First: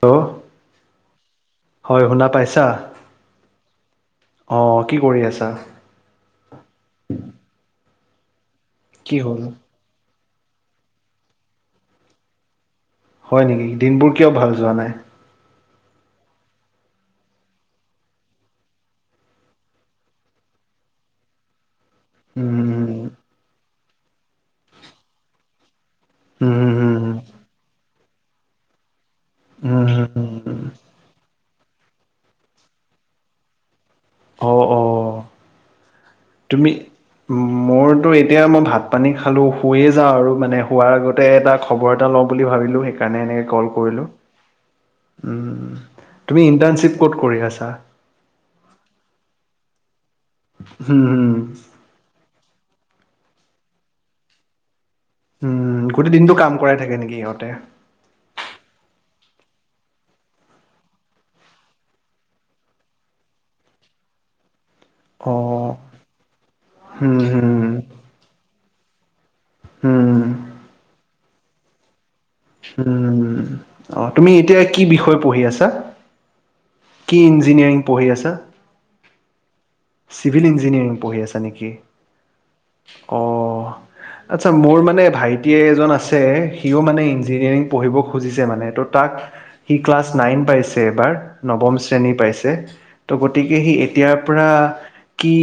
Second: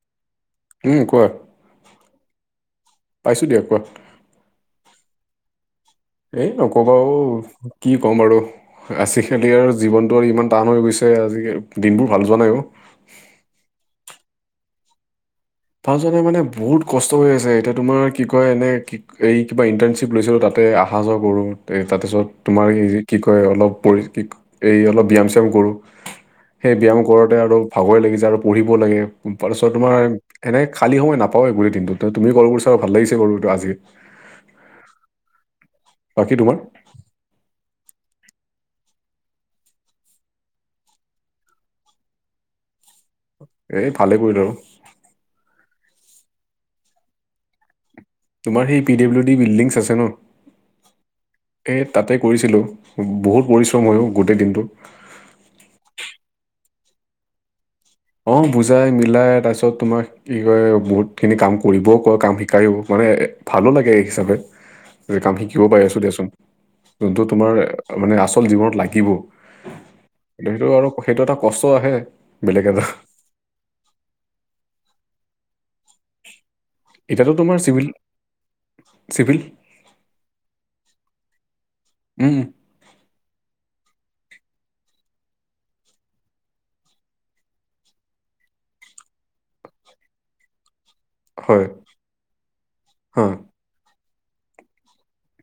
Hello উম, কোৱা হয় শুনা পাইছা। পাইছো দিয়া কোৱা অ' কি কৰি আছা? এই নকবা অ কি ক'ম আৰু কি আচি হ'ল খেলি আৰু জীৱন ইমান টান হৈ গৈছে আজি দিনবোৰ ভাল যোৱা না অ' হয় নেকি। দিনবোৰ কিয় ভাল যোৱা নাই। ভালযোৱা নাই মানে বহুত কষ্ট কৰি আছে। এতিয়া তোমাৰ কি কয় এনে কি এই কিবা ইণ্টাৰ্ণশ্বিপ লৈছিলো তাত এ অহা যোৱা কৰোঁ তাৰপিছত তোমাৰ উম এই কি কয় অলপ পৰি কি এই অলপ ব্যায়াম চ্যায়াম কৰোঁ। উম সেই উম ব্যয়াম কৰোতে আৰু ভাগৰে লাগি যায় আৰু পঢ়িব লাগে তাৰপিছত উম তোমাৰ, উম কালি সময় নাপাওঁ গোটেই দিনতোত তুমি কল কৰিছা বাবে ভাল লাগিছে আজি। অ' অ' বাকী তোমাৰ তুমি মোৰ তো এতিয়া মই ভাত পানী খালোঁ শুয়ে যাওঁ আৰু মানে শুৱাৰ আগতে এটা খবৰ এটা লওঁ বুলি ভাবিলোঁ। কাৰণে এনেকৈ কল এই কৰিলোঁ। ভালে আৰু তুমি ইণ্টাৰ্ণশ্বিপ ক'ত কৰি আছা। তোমাৰ সেই পি ডাব্লিউ ডি বিল্ডিংছ আছে ন। হম, হম। এ তাতে কৰিছিলোঁ বহুত পৰিশ্ৰম হৈ গোটেই দিনটোত। উম, গোটেই দিনটো কাম কৰাই থাকে নেকি সিহঁতে। অ' বুজাই মিলাই তাৰপিছত তোমাক কি ক বহুত খিনি কাম কৰিবও কয়, কাম শিকাই ম মানে ভালো লাগে এই হিচাপে। যে অ কাম শিকিব পাৰি আছো দিয়াচোন। হুম যোনটো তোমাৰ হুম মানে আচল জীৱনত লাগিব। হুম সেইটো আৰু সেইটো এটা কষ্ট আহে। বেলেগ এটা উম, অ' তুমি এতিয়া কি বিষয় পঢ়ি আছা। কি এতিয়াতো তোমাৰ ইঞ্জিনিয়াৰিং চিভিল পঢ়ি আছা। চিভিল চিভিল ইঞ্জিনিয়াৰিং পঢ়ি আছা নেকি? উম। অ'। আচ্ছা মোৰ মানে ভাইটি এজন আছে সিও মানে ইঞ্জিনিয়াৰিং পঢ়িব খুজিছে মানে ত' তাক সি ক্লাচ নাইন পাইচে এইবাৰ, হয় নৱম শ্ৰেণী পাইছে, হা গতিকে এতিয়াৰ পৰা কি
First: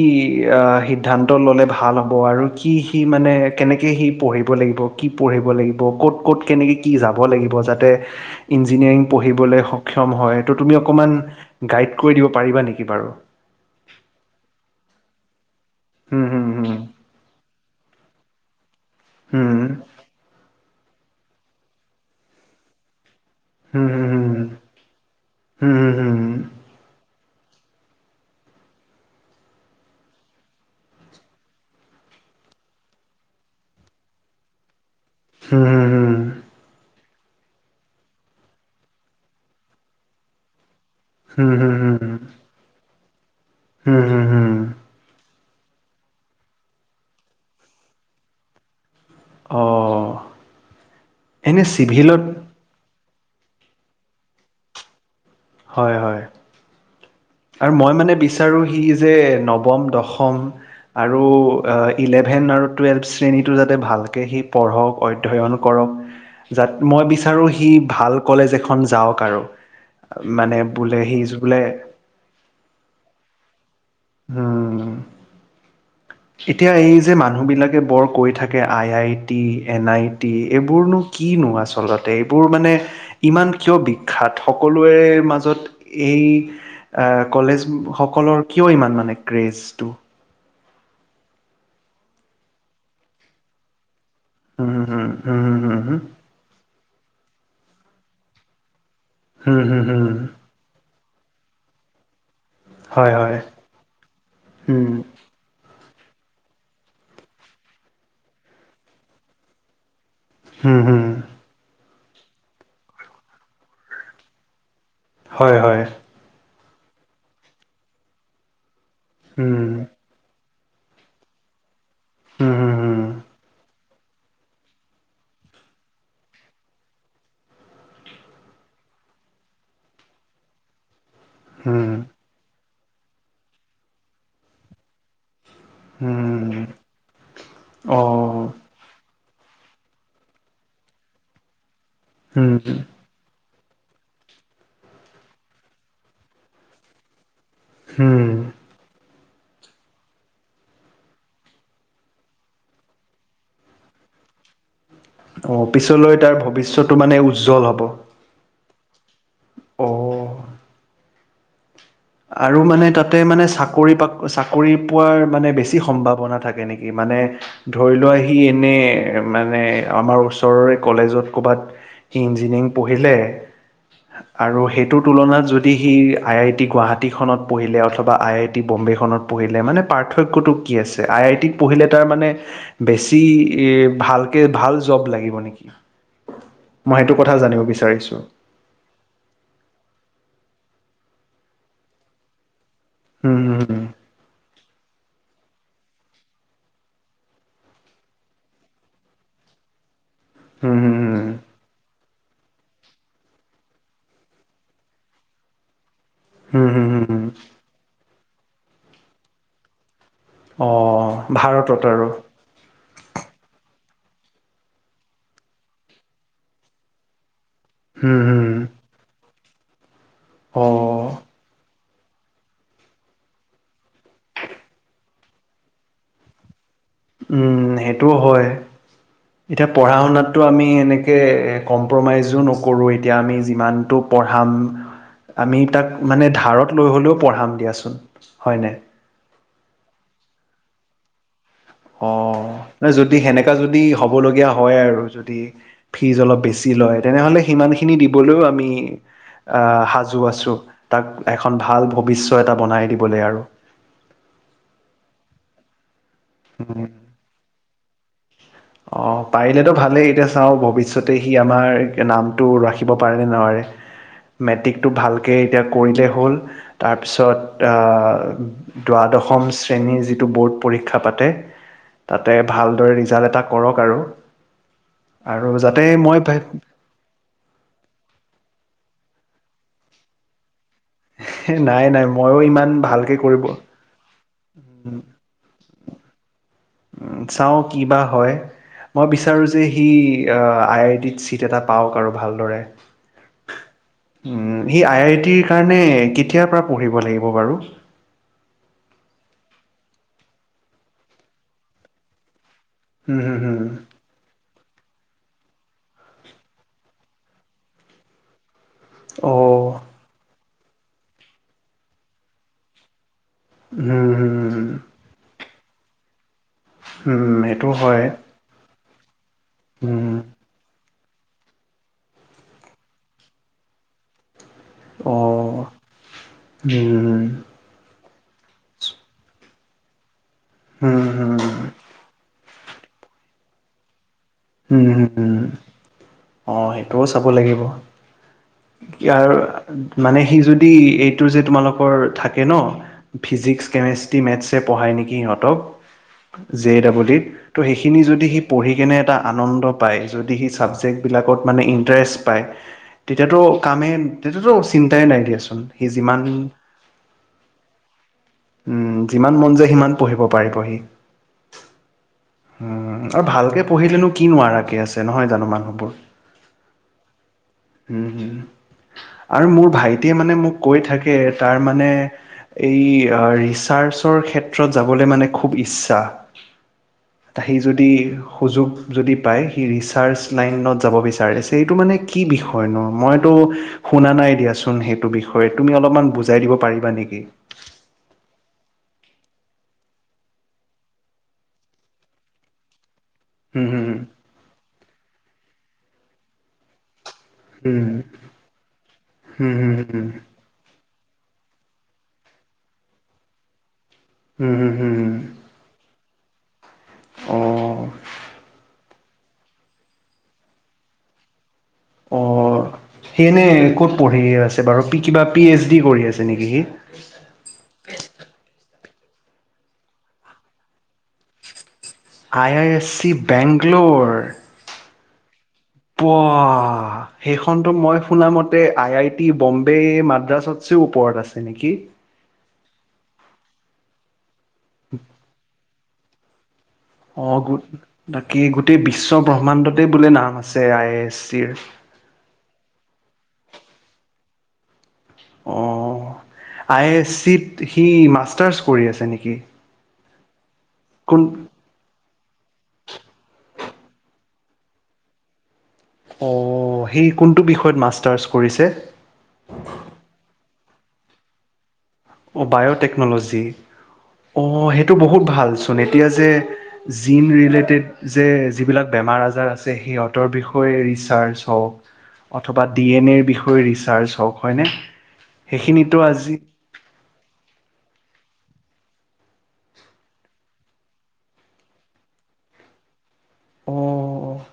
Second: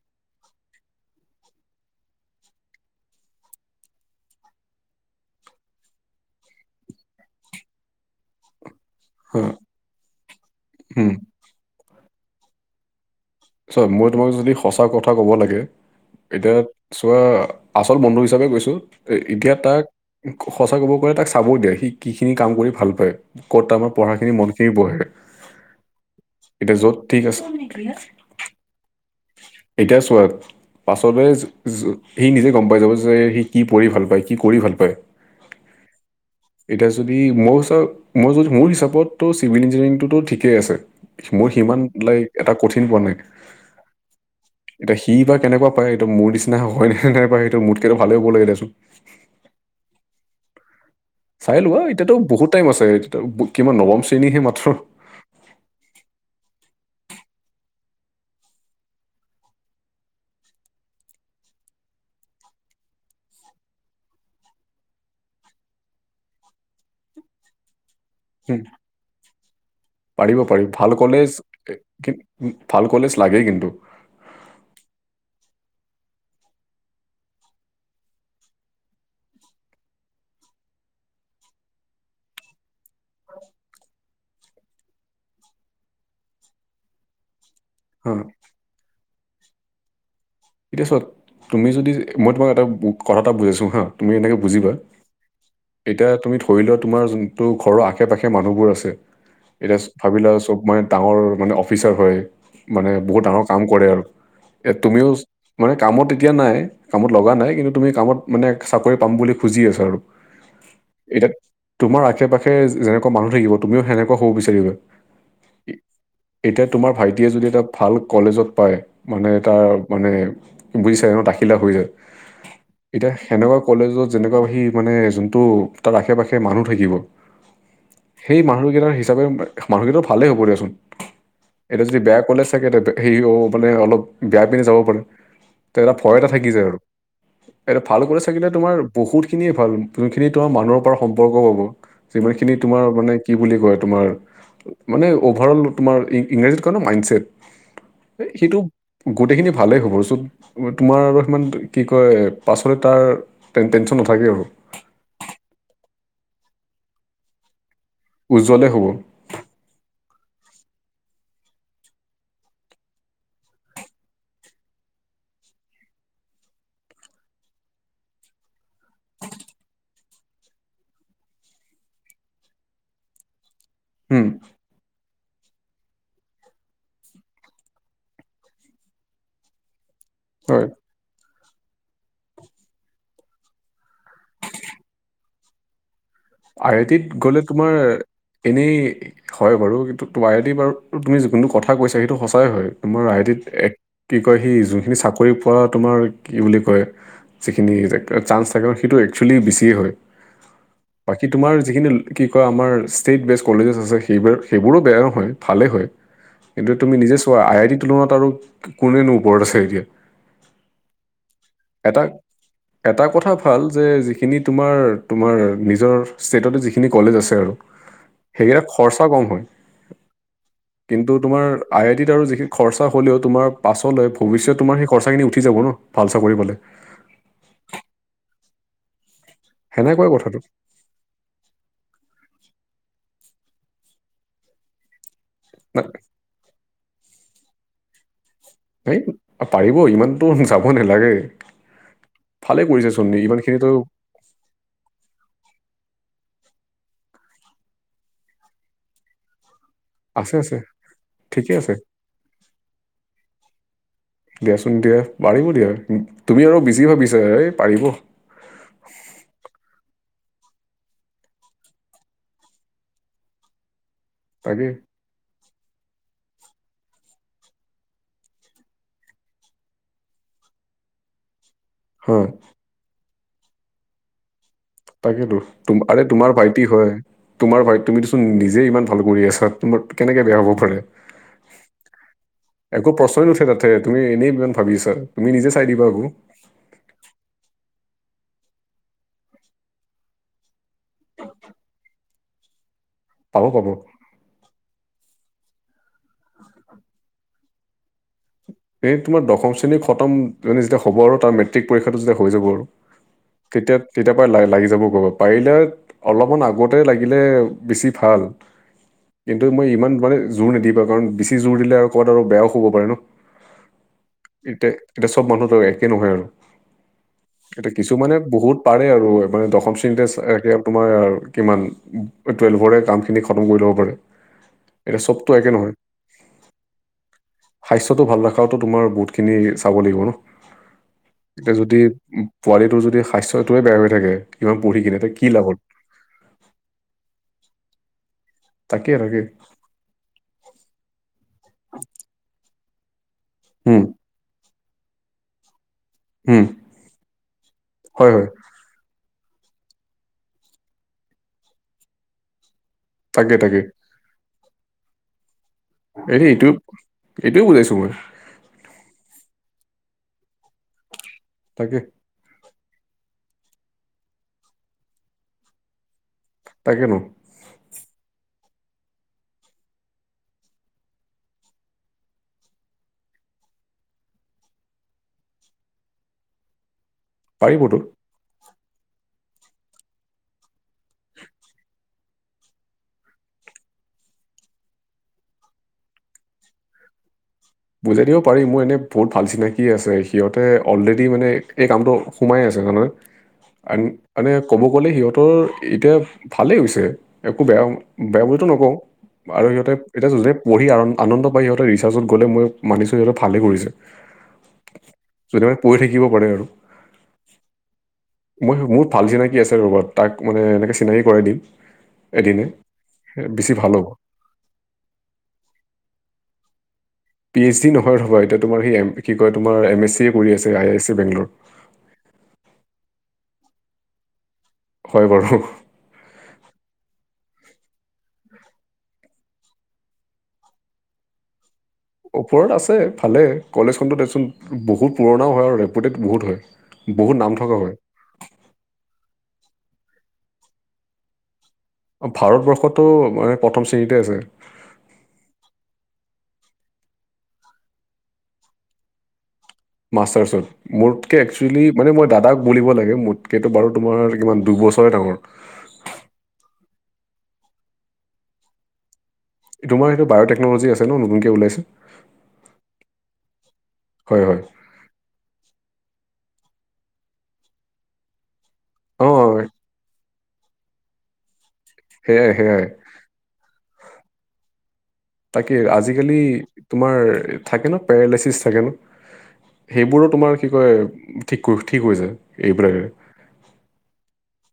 আহ সিদ্ধান্ত ললে ভাল হব। আৰু কি সি মানে কেনেকে সি পঢ়িব লিব কি পঢ় লাগিব ক'ত ক'ত কেনেকে কি যাব? হ'ব লাগিব যাতে ইঞ্জিনিয়াৰিং ইঞ্জিনিয়াৰিং হা পঢ়িবলৈ সক্ষ হয় ত তুমি উম অকমান গাইড কৰি দিব পাৰিবা নেকি বাৰু। চোৱা মই তোমাক যদি সঁচা কথা ক'ব লাগে হুম হুম এতিয়া হুম হুম চোৱা আচল বন্ধু হিচাপে হিচাপে গৈছো এ এতিয়া হুম তাক সঁচা ক'ব গ'লে তাক চাব দিয়ে সি কি খিনি কাম কৰি ভাল পায়। ক'ত হুম আমাৰ হুম পঢ়াখিনি হুম। মন খিনি বহে অ' এনে এতিয়া য'ত ঠিক আছে। নেকি এতিয়া চোৱা। পাছতে সি নিজে গম পাই যাব যে সি কি পঢ় ভাল পায় কি কৰি ভাল পায়। হম হু হম। এতিয়া যদি মই হিচ মই য মোৰ হিচাপত ত চিভিল ইঞ্জিনিয়াৰিংটোতো ঠিকেই আছে। মোৰ সিমান লাইক এটা কঠিন পোৱা নাই। এটায়া সি বা কেনেকুৱা পায় এইটো মোৰ নিচিনা হয় নাই নাই পাই সেইটো মুঠকেইটো ভালে হ'ব লাগে দেচোন। অ'। চাই লোৱা এতিয়াতো বহুত টাইম আছে এতি কিমান নৱম শ্ৰেণীহে মাত্ৰ হয় হয়। আৰু মই মানে বিচাৰো সি যে নৱম দশম, আৰু ইলেভেন আৰু টুৱেলভ শ্ৰেণীটো যাতে ভালকৈ সি পঢ়ক অধ্যয়ন কৰক। যাত মই বিচাৰো সি ভাল কলেজ হুম, এখন যাওক আৰু। পাৰিব মানে পাৰি ভাল বোলে সি কলেজ ভাল কলেজ লাগেই কিন্তু। হম। এতিয়া এই যে মানুহ বিলাকে বৰ কৈ থাকে I I T N I T এইবোৰনো কিনো আচলতে এইবোৰ মানে ইমান কিয় বিখ্যাত সকলোৰে মাজত এই এই এ কলেজ হা সকলৰ কিয় ইমান মানে ক্ৰেজটো? এতিয়া চোৱা তুমি যদি মই তোমাক এটা কথা এটা বুজাইছো হা। তুমি এনেকে বুজিবা, হুম হুম হুম হুম এতিয়া তুমি ধৰি লোৱা তোমাৰ য তো ঘৰৰ আশে পাশে মানুহবোৰ আছে, হুম এতিয়া হুম হুম হুম হুম ভাবিলা চব মই ডাঙৰ মানে অফিচাৰ হয় মানে, হয় বহুত হয় ডাঙৰ কাম কৰে আৰু এ হুম তুমিও মানে কামত এতিয়া নাই কামত লগা নাই কিন্তু তুমি কামত মানে চাকৰি পাম বুলি খুজি আছো আৰু। হুম হুম এতিয়া তোমাৰ আশে পাশে যেনেকুৱা মানুহ থাকিব তুমিও সেনেকুৱা হ'ব বিচাৰিবা। হয় এ- হয়। এতিয়া তোমাৰ ভাইটিয়ে যদি এটা ভাল কলেজত পায় মানে এ হুম তটা মানে বুজিছাই তখিলা হৈ যায় হুম হুম হুম এতিয়া, সেনেকুৱা কলেজত যেনেকুৱা সি মানে যোনটো তাৰ আশে পাশে মানুহ থাকিব। সেই মানুহকেইটাৰ হিচাপে মানুহকেইটাৰ ভালেই হ'ব দিয়াচোন। এতিয়া হুম যদি বেয়া কলেজ থাকে এতিয়া সে মানে অলপ বেয়া পিনে যাব পাৰে। ত এটা ভয় এটা থাকি হুম যায়, আৰু এইটো ভাল অ কৰি চাকিলে তোমাৰ বহুত ভাল যোনখিনি তোমাৰ মানুহৰ পৰা সম্পৰ্ক পাব যিমান হুম খিনি তোমাৰ মানে কি বুলি কয় তোমাৰ, মানে অভাৰ অল তোমাৰ ইংৰাজীত কয় ন মাইণ্ডচছেট। হম। গোটেইখিনি ভালেই হ'বচোন। তোমাৰ আৰু সিমান কি কয় পাছলে তাৰ টেনচন নাথাকে আৰু অ পিছলৈ তাৰ ভৱিষ্যটো মানে উজ্জ্বল হ'ব উজ্বলে হ'ব অ আৰু মানে তাতে মানে চাকৰি চাকৰি পোৱাৰ মানে বেছি সম্ভাৱনা থাকে নেকি মানে মানে ধৰি লোৱা আহি এনেই মানে আমাৰ ওচৰৰে কলেজত ক'ৰবাত সি ইঞজিনিক পঢহলে হুম, আৰু সেইটোৰ তুলনাত যদি সি আই আই টি গুৱাহাটী টীখনত পঢ়িলে অথবা আই আই টি বম্বেখনত পঢ়িলে মানে পাৰ্থক্যটো হয় কি আছে আই আই টিত পঢ়িলে তাৰ মানে বেছি এ ভালকে ভাল জব লাগিব নেকি? আই আই মই টিত সেইটো কথা গ'লে জানিব তোমাৰ বিচাৰিছোঁ। এনেই হয় বাৰু কিন্তু তমাৰ আই আই যদি বাৰু তুমি যোনটো কথা কৈছা সেইটো সঁচাই হয়। মোৰ আইটিত এক হম, কি কয় সি যোনখিনি চাকৰি পোৱা তোমাৰ কি বুলি কয়, যিখিনি চান্স থাকে সেইটো এক্সুৱেলি বেছিয়ে হয়। উম। বাকী তোমাৰ যিখিনি কি কয় আমাৰ ষ্টেট বেজ কলেজেছ আছে সেইব সেইবোৰো বেয়া নহয় ভালেই হয়। হুম কিন্তু হুম তুমি হুম নিজে হুম। আই আই টি লগত আৰু কোনে নো ওপৰত থাকে। অ ভাৰতত আৰু এটা কথা ভাল যে যিখিনি তোমাৰ তোমাৰ নিজৰ ষ্টেটতে যিখিনি কলেজ আছে আৰু হম, হম, সেইকেইটা খৰচাও কম হয় অ', কিন্তু তোমাৰ আই আই টিত আৰু যিখিনি খৰচা হলেও তোমাৰ পাছলৈ ভৱিষ্যত তোমাৰ সেই খৰচাখিনি উঠি যাব ন ভাল চাকৰি পালে উম সেইটোও হয় এতিয়া পঢ়া সেনেকুৱাই কথাটো শুনাতটো আমি এনেকৈ কম্প্ৰমাইজো নকৰোওঁঁ য না- প হয় এই পাৰিব ইমানটো যাব নালাগে অ ভালে ন কৰিছে চোন যদি সেনেকা ইমানখিনিতো যদি হ'ব লগগীয়া হয় আৰু যদি ফীজ অলপ বেছি লয় তেনেহলে সিমানখিনি দিবলৈও আমি আহ সাজু আছে আছো আছে তাক এখন ঠিকে আছে ভাল ভৱিষ্য এটা বনাই দিবলৈ আৰু দিয়াচোন দিয়া পাৰিব দিয়া তুমি আৰু বিজি ভাবিছা এই পাৰিব অ পাৰিলেতো ভালেই এতিয়া চাও ভৱিষতে সি আমাৰ নামটো ৰাখিব পাৰেনে নোৱ তাকে মেট্ৰিকটো ভালকে এতিয়া কৰিলে হ'ল তাৰপিছত দ্বাদশ শ্ৰেণীৰ যিটো ব'ৰ্ড পৰীক্ষা পাতে হা তাতে ভালদৰে ৰিজাল্ট এটা কৰক আৰু তাকেতো আৰু যাতে আৰে মই তোমাৰ ভাইটি হয় তোমাৰ ভাই তুমিতোচোন নিজে ইমান ভাল কৰি আছা তোমাৰ কেনেকে বেয়া হ'ব পাৰে নাই নাই ময়ো ইমান একো ভালকে প্ৰশ্নই কৰিব নুঠে তাতে তুমি এনেই মান ভাবি আছা তুমি নিজে চাই দিবা আকৌ উম চাও কি বা হয় মই বিচাৰোঁ যে সি আই আইটিত চিট এটা পাওক আৰু ভালদৰে পাব পাব উম সি আই আই টিৰ কাৰণে কেতিয়াৰ পৰা পঢ়িব লাগিব বাৰু এই তোমাৰ দশম শ্ৰেণীৰ খতম যেতিয়া হ'ব আৰু তাৰ মেট্ৰিক পৰীক্ষাটো যেতিয়া হৈ যাব আৰু হম হম হম। কেতিয়া তেতিয়াৰ পৰা ল- লাগি যাব পাৰিলে অলপমান আগতে লাগিলে বেছি ভাল অ', কিন্তু মই ইমান উম, মানে জোৰ নিদিবা কাৰণ বেছি জোৰ দিলে আৰু ক'বাত আৰু বেয়াও হ'ব পাৰে ন হুম, এতিয়া এতিয়া চব মানুহটো একে নহয় আৰু উম, সেইটো এতিয়া কিছু হয়। মানে বহুত পাৰে আৰু মানে দশম শ্ৰেণীতে উম, এয়া তোমাৰ কিমান টুৱেলভৰে কামখিনি খতম কৰি ল'ব পাৰে এতিয়া অ চবতো একে নহয় উম স্বাস্থ্যটো ভাল ৰখাটোো তোমাৰ বহুত খিনি চাব লাগিব ন উম, হুম, উম, এতিয়া যদি পোৱালিটোৰ যদি স্বাস্থ্যটোৱে বেয়া হৈ থাকে ইমান পঢ়ি হোম কিনে তে কি হোম লাভ হ'ল অহ সেইটোও চাব লাগিব তাকে তাকে মানে সি যদি এইটো যে তোমালোকৰ থাকে ন! ফিজিক্স, উম কেমেষ্ট্ৰী, মেথ্ছে পঢ়ায় নেকি সিহঁতক! উম জে ডাবলডিত ত' সেইখিনি হয় যদি হয় সি পঢ়ি কেনে এটা আনন্দ পায় যদি সেই চাবজেক্টবিলাকত মানে ইণ্টাৰেষ্ট পায় তাকে তেতিয়াতো তাকে কামে তেটোতো চন্তাই দিয়াচোন এনে এইটো এইটোৱে বুজাইছো মই যিমান মন যায় সি পঢ়িব পাৰিবহি তাকে উম আৰু ভালকে পঢ়িলেনো কি নোৱাৰাকে আছে নহয় জানো মানুহবোৰ তাকে ন উম হম আৰু মোৰ ভাইটিয়ে মানে মোক কৈ থাকে তাৰ মানে এই ৰিচাৰ্চৰ ক্ষেত্ৰত যাবলৈ মানে খু ইচ্ছা। তাসেই পাৰিবতো যদি সুযোগ যদি পায় সি ৰিচাৰ্চ লাইনত যাব বিচাৰিছে এইটো মানে কি বিষয় ন মইতো শুনা নাই দিয়াচোন সেইটো বিষয়ে তুমি অলপমান বুজাই দিব পাৰিবা নেকি? বুজাই দিব পাৰি মোৰ এনে বহুত ভাল চিনাকি আছে সিহঁতে অলৰেডি মানে এই কামটো সোমাই আছ হুম, [unintelligible] হুম, মান ক'ব গলে সিহঁতৰ এতিয়া ভালেই হৈছে। একো বেয়া হুম, বেয়া বুলিতো নকওঁ আৰু হুম, হুম, সিহঁতে হুম, হুম, এতিয়া য পঢ়ি আৰম আনন্দ পায় সিহঁতৰ ৰিচাৰ্চত গ'লে মই মানিছোঁ সিহঁত ভালেই কৰিছে। হুম, হুম, হুম, কেতিবা পঢ়ি থাকিব পাৰে। আৰু অ'। মই মোৰ ভাল চিনাকি আছে ৰ'বা তাক মানে এনেকে চিনাকি কৰাই দিম। অ এদিনে সেই এনে বেছি ভাল হ'ব ক'ত পঢ়ি আছে বাৰু কিবা পি এইচ ডি কৰি আছে নেকি সি? পি এইচ ডি নহয় ৰ'বা এতিয়া তোমাৰ সেই এম কি কয় তোমাৰ এম এছ চি এ কৰি আছে আই আই চি বেংগলৰ। I I S C Bangalore হয় বাৰু হুহ প সেইখনতো মই শুনামতে আই আই টি বম্বে মাদ্ৰাছত তো ওপৰত আছে নেকি ওপৰত আছে ভালে কলেজখনত দেচোন বহুত পুৰণাও হয় আৰু ৰেপুটেড বহুত হয়। বহুত নাম অ' গো থকা হয় বাকী গোটেই বিশ্ব ব্ৰহ্মাণ্ডতে বোলে নাম আছে আই এ এছ চিৰ। ভাৰতবৰ্ষতো মানে প্ৰথম শ্ৰেণীতে আছে। অ' আই এছ চিত সি মাষ্টাৰ্চ কৰি আছে নেকি? মাষ্টাৰ্চত মোতকে কোন একচেলি মানে মই দাদাক বুলিব লাগে। মোতকে বাৰু, তোমাৰ কিমান দুবছৰে ডাঙৰ। অ' সি কোনটো বিষয়ত মাষ্টাৰ্চ কৰিছে? তোমাৰ সেইটো বায় টেকনলজি আছে ন, নতুনকে ওলাইছে। অ' বায়'টেকনলজি, হয় হয় অ' সেইটো বহুত ভাল। চোন এতিয়া যে জিন ৰিলেটেড যে যিবিলাক অ বেমাৰ-আজাৰ আছে সিহঁত তৰ বিষয়ে ৰিচাৰ্জ অঁ, সেয়াই সেয়াই অথবা ডি এন এৰ বিষয়ে ৰিচাৰ্জ হওঁক হয়নে। তাকে সেইখিনিতো আজিকালি আজি তোমাৰ থাকে ন, পেৰালাইচিছ থাকে ন। সেইবোৰো তোমাৰ কি কয় ঠিক ঠিক হৈ যায় এইবিলাকে। অ'।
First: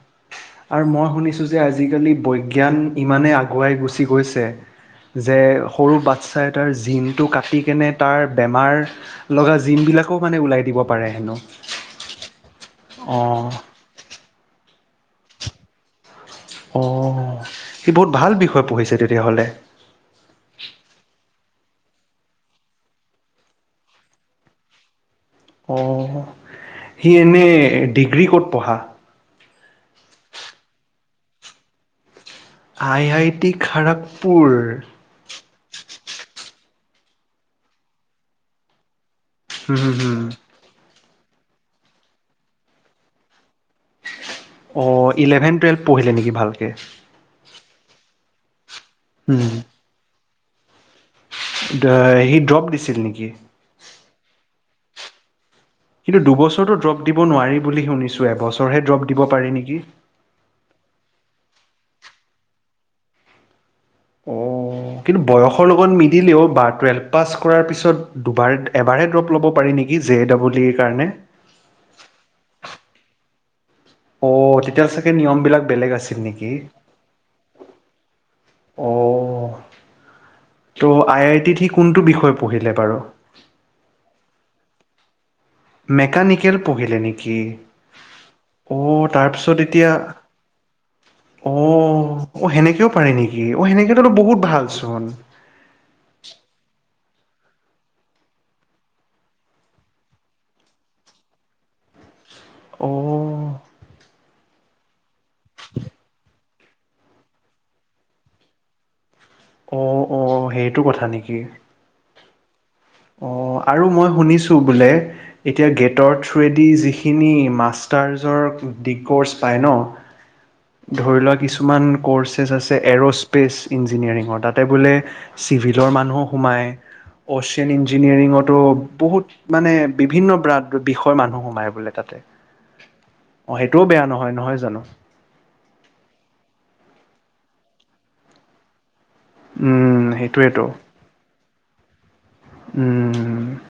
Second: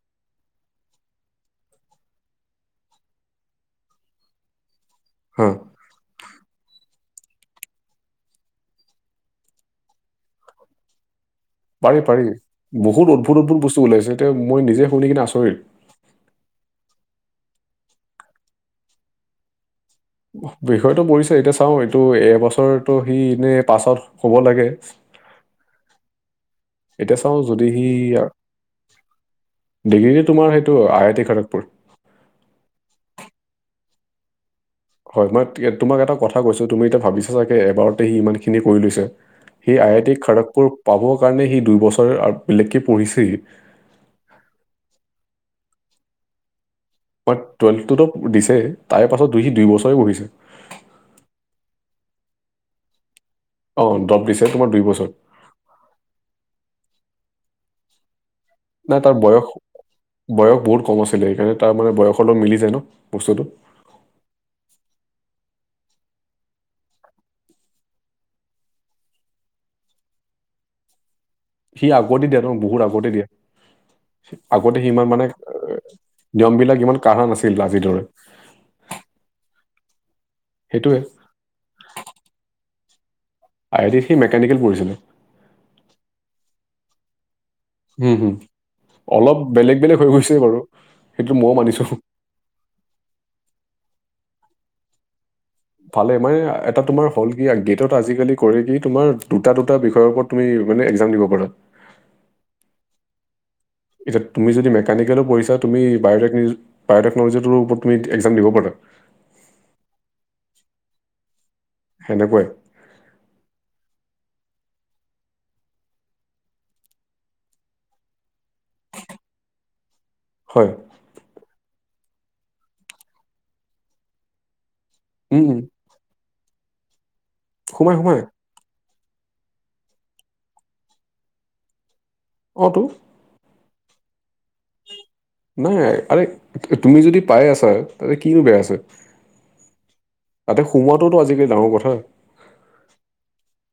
আৰু মই শুনিছো যে আজিকালি বৈজ্ঞান ইমানেই আগুৱাই গুচি গৈছে। যে হা সৰু বাচ্ছা এটাৰ জিম টো কাটিকেনে তাৰ বেমাৰ লগা জিমবিলাকো মানে ওলাই দিব পাৰে হেনো। পাৰি পাৰি, বহুত উদ্ভুত অ' উদ্ভুত বস্তু ওলাইছে এতিয়া মই নিজে শুনি কিনে আচৰিত। অ সি বহুত ভাল বিষয় পঢ়িছে তেতিয়াহ'লে বিষয়টো পৰিছে এতিয়া চাও এইটো এবছৰটো সি এনে পাছ আউট হব লাগে অ সি এতিয়া চাওঁ এনেই যদি সি ডিগ্ৰী ক'ত পঢ়া ডিগ্ৰীটো তোমাৰ সেইটো আই I T Kharagpur I I T Kharagpur হয় মই তোমাক এটা কথা কৈছো তুমি এতিয়া ভাবিছা চাগে এবাৰতে সি ইমান খিনি কৰি লৈছে সি হুম আই হুম আই টি হুম [unintelligible] পাব কাৰণে সি দুই বছৰ বেলেগকে পঢ়িছে সি। অ' ইলেভেন-টুৱেলভ পঢ়িলে নেকি ভালকে? মই টুৱেলভটোতো দিছে তাৰে পাছত দুই সি উম দুই বছৰে বহিছে। সি ড্ৰ'প দিছিল নেকি? অ দ্ৰপ দিছে তোমাৰ দুই বছৰ কিন্তু দুবছৰতো ড্ৰপ দিব নোৱাৰি বুলি শুনিছো নাই তাৰ বয়স বয়স বহুত কম আছে সেকাৰণে তাৰ মানে বয়সৰ মিলি যায় ন বস্তুটো উম কিন্তু বয়সৰ লগত মিলেও বা টুৱেল্ভ পাছ কৰাৰ পিছত দুবাৰ এবাৰ ড্ৰপ ল'ব পাৰি নেকি নেকি জে ডবল ইৰ কাৰণে সি আগতে দিয়া ত বহুত আগতে দিয়া [inaudible] আগতে তেতিয়া সিমান চাগে মানে নিয়মবিলাক বেলেগ আছিল নেকি? নিয়ম বিলাক ইমান কাঢ়া নাছিল আজিৰ দৰে অ ত' সেইটোৱে আই আই টিত সি কোনটো বিষয় পঢ়িলে বাৰু আই আই টিত সি মেকানিকেল প়ঢ়িছিলে মেকানিকেল পঢ়িলে নেকি হম হম অ' অলপ তাৰপিছত বেলেগ এতিয়া বেলেগ হৈ গৈছে বাৰু সেইটো অ ময়ো মানিছো অ সেনেকেও পাৰে নেকি অ সেনেকে বহুত ভাল চোন ভালে মানে এটা তোমাৰ হ'ল কি গেটত আজিকালি কৰে কি তোমাৰ দুটা দুটা বিষয়ৰ ওপৰত তুমি মানে একজাম দিব পাৰা অ এতিয়া তুমি যদি মেকানিকেলো পঢ়িছা তুমি বায়'টেক নিজ বায়'টেকন'লজিটোৰ ওপৰত তুমি একজাম দিব পাৰা অ অ সেইটো কথা নেকি সেনেকুৱাই অ আৰু মই শুনিছোঁ বোলে এতিয়া গেটৰ থ্ৰুৱেদি যিখিনি মাষ্টাৰজৰ দিগ কৰ্চ পায় ন? হয় ধৰি লোৱা কিছুমান কৰ্ছেছ আছে এৰস্পেচ ইঞ্জিনিয়াৰিঙৰ তাতে বোলে উম উম চিভিলৰ মানুহো সোমাই অচিয়ান সোমাই সোমাই ইঞ্জিনিয়াৰিঙতো বহুত মানে বিভিন্ন ব্ৰাদ বিষয় মানুহ সোমাই বোলে তাতে অটো অ' সেইটোও বেয়া নহয়, নহয় জানো? নাই আৰে, তুমি যদি পাই আছা তাতে কিনো বেয়া আছে। উম সেইটোৱেতো তাতে সোমোৱাটোওটো আজিকালি ডাঙৰ কথা। উম